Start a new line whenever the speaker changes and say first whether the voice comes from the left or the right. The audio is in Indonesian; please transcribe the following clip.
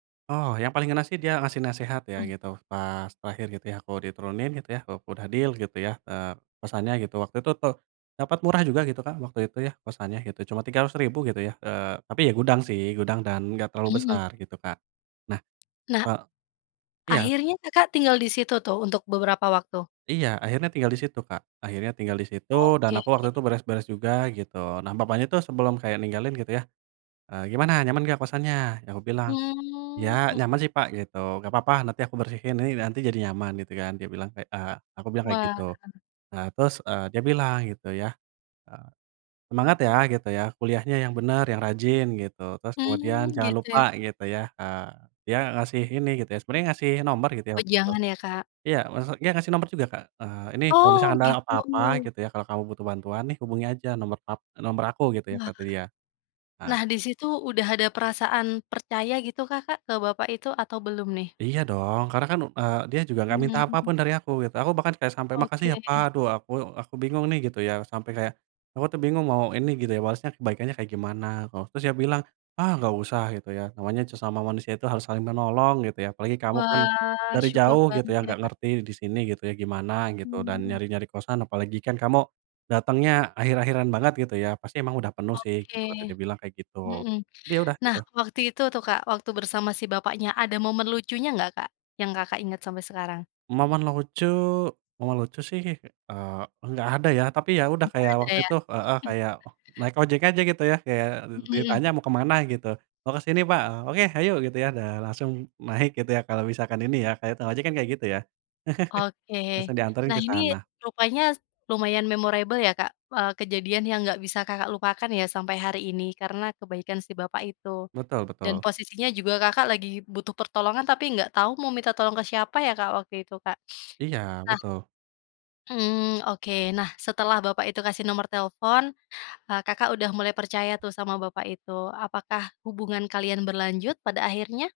right: Oh, yang paling ngena sih, dia ngasih nasehat ya
left: Mmm.
right: gitu, pas terakhir gitu ya, aku diturunin gitu ya, u udah deal gitu ya, eee, kosannya gitu, waktu itu tuh, dapat murah juga gitu, Kak, waktu itu ya, kosannya gitu, cuma Rp300.000 gitu ya. Eee, tapi ya gudang sih, gudang dan enggak terlalu
left: Mhm.
right: besar gitu, Kak. Nah,
left: Nah,
right: eee iya.
left: akhirnya Kakak tinggal di situ tuh, untuk beberapa waktu?
right: Iya, akhirnya tinggal di situ, Kak, akhirnya tinggal di situ dan
left: Oke.
right: aku waktu itu beres-beres juga gitu. Nah, bapaknya tuh sebelum kayak ninggalin gitu ya, eee, "Gimana nyaman nggak kosannya?" Ya aku bilang, "Ya
left: Hmm hmm.
right: nyaman sih Pak," gitu "nggak papa nanti aku bersihkan ini nanti jadi nyaman," gitu kan. Dia bilang kayak, eee, aku bilang kayak
left: Wah.
right: gitu. Nah, terus, eee, dia bilang gitu ya, eee, "Semangat ya," gitu ya, "kuliahnya yang bener, yang rajin," gitu. Terus kemudian
left: Hmm,
right: jangan
left: gitu
right: lupa
left: ya.
right: gitu ya, eee, dia ngasih ini gitu ya. Sebenernya ngasih nomor gitu ya, waktu itu.
left: Wejangan ya, Kak.
right: Iya, wase dia ngasih nomor juga, Kak. Eee, "Ini kalau
left: Oh
right: misalkan ada apa-apa,"
left: gitu.
right: gitu ya, "kalau kamu butuh bantuan, nih hubungi aja nomor pap e nomor aku!" Gitu ya,
left: Wah.
right: kata dia. Nah
left: Nah, di situ udah ada perasaan percaya gitu Kakak, ke bapak itu atau belum nih?
right: Iya dong, karena kan, eee, dia juga nggak minta apa
left: Hmm.
right: pun dari aku gitu, aku bahkan kayak sampai, "Makasih ya
left: Oke.
right: Pak," aduh aku aku bingung nih gitu ya, sampai kayak aku tuh bingung mau ini, gitu ya, balasnya kebaikannya kayak gimana koh Terus dia bilang, "Ah, nggak usah," gitu ya, "namanya sesama manusia itu harus saling menolong," gitu ya, "apalagi kamu kan
left: Wah,
right: dari
left: syukur
right: jauh," gitu
left: banget
right: ya,
left: ya,
right: "nggak
left: Kak.
right: ngerti di sini," gitu ya, "gimana gitu, dan
left: Hmm.
right: nyari-nyari kosan apalagi kan kamu datangnya akhir-akhiran banget," gitu ya, "pasti emang udah penuh sih,"
left: Oke,
right: gitu. Kata dia bilang kayak gitu.
left: mhm.
right: Ya udah
left: Nah
right: gitu.
left: waktu itu tuh, Kak, waktu bersama si bapaknya, ada momen lucunya nggak, Kak, yang Kakak inget sampai sekarang?
right: Momen lucu momen lucu sih, eee, nggak ada ya. Tapi, ya udah
left: Enggak
right: kayak
left: ada
right: waktu
left: ya?
right: itu heeh, kayak, oh naik ojek aja gitu ya, kayak dit
left: Mhm.
right: ditanya, "Mau ke mana?" Gitu, "Mau ke sini Pak! Oke hayu!" Gitu ya, dan langsung naik gitu ya, kalau misalkan ini ya, kayak tukang ojek kan kayak gitu ya.
left: Oke.
right: Langsung dianterin
left: Nah
right: ke
left: ini
right: sana.
left: rupanya s lumayan memorable ya, Kak, eee, kejadian yang nggak bisa Kakak lupakan ya, sampai hari ini karena kebaikan si bapak itu.
right: Betul
left: Dan
right: betul.
left: posisinya juga Kakak lagi butuh pertolongan, tapi nggak tau mau minta tolong ke siapa ya, Kak, waktu itu, Kak.
right: Iya,
left: Nah
right: betul.
left: Hmm, oke. Nah, setelah bapak itu kasih nomor telepon, eee, Kakak udah mulai percaya tuh. sama bapak itu. Apakah hubungan kalian berlanjut pada akhirnya?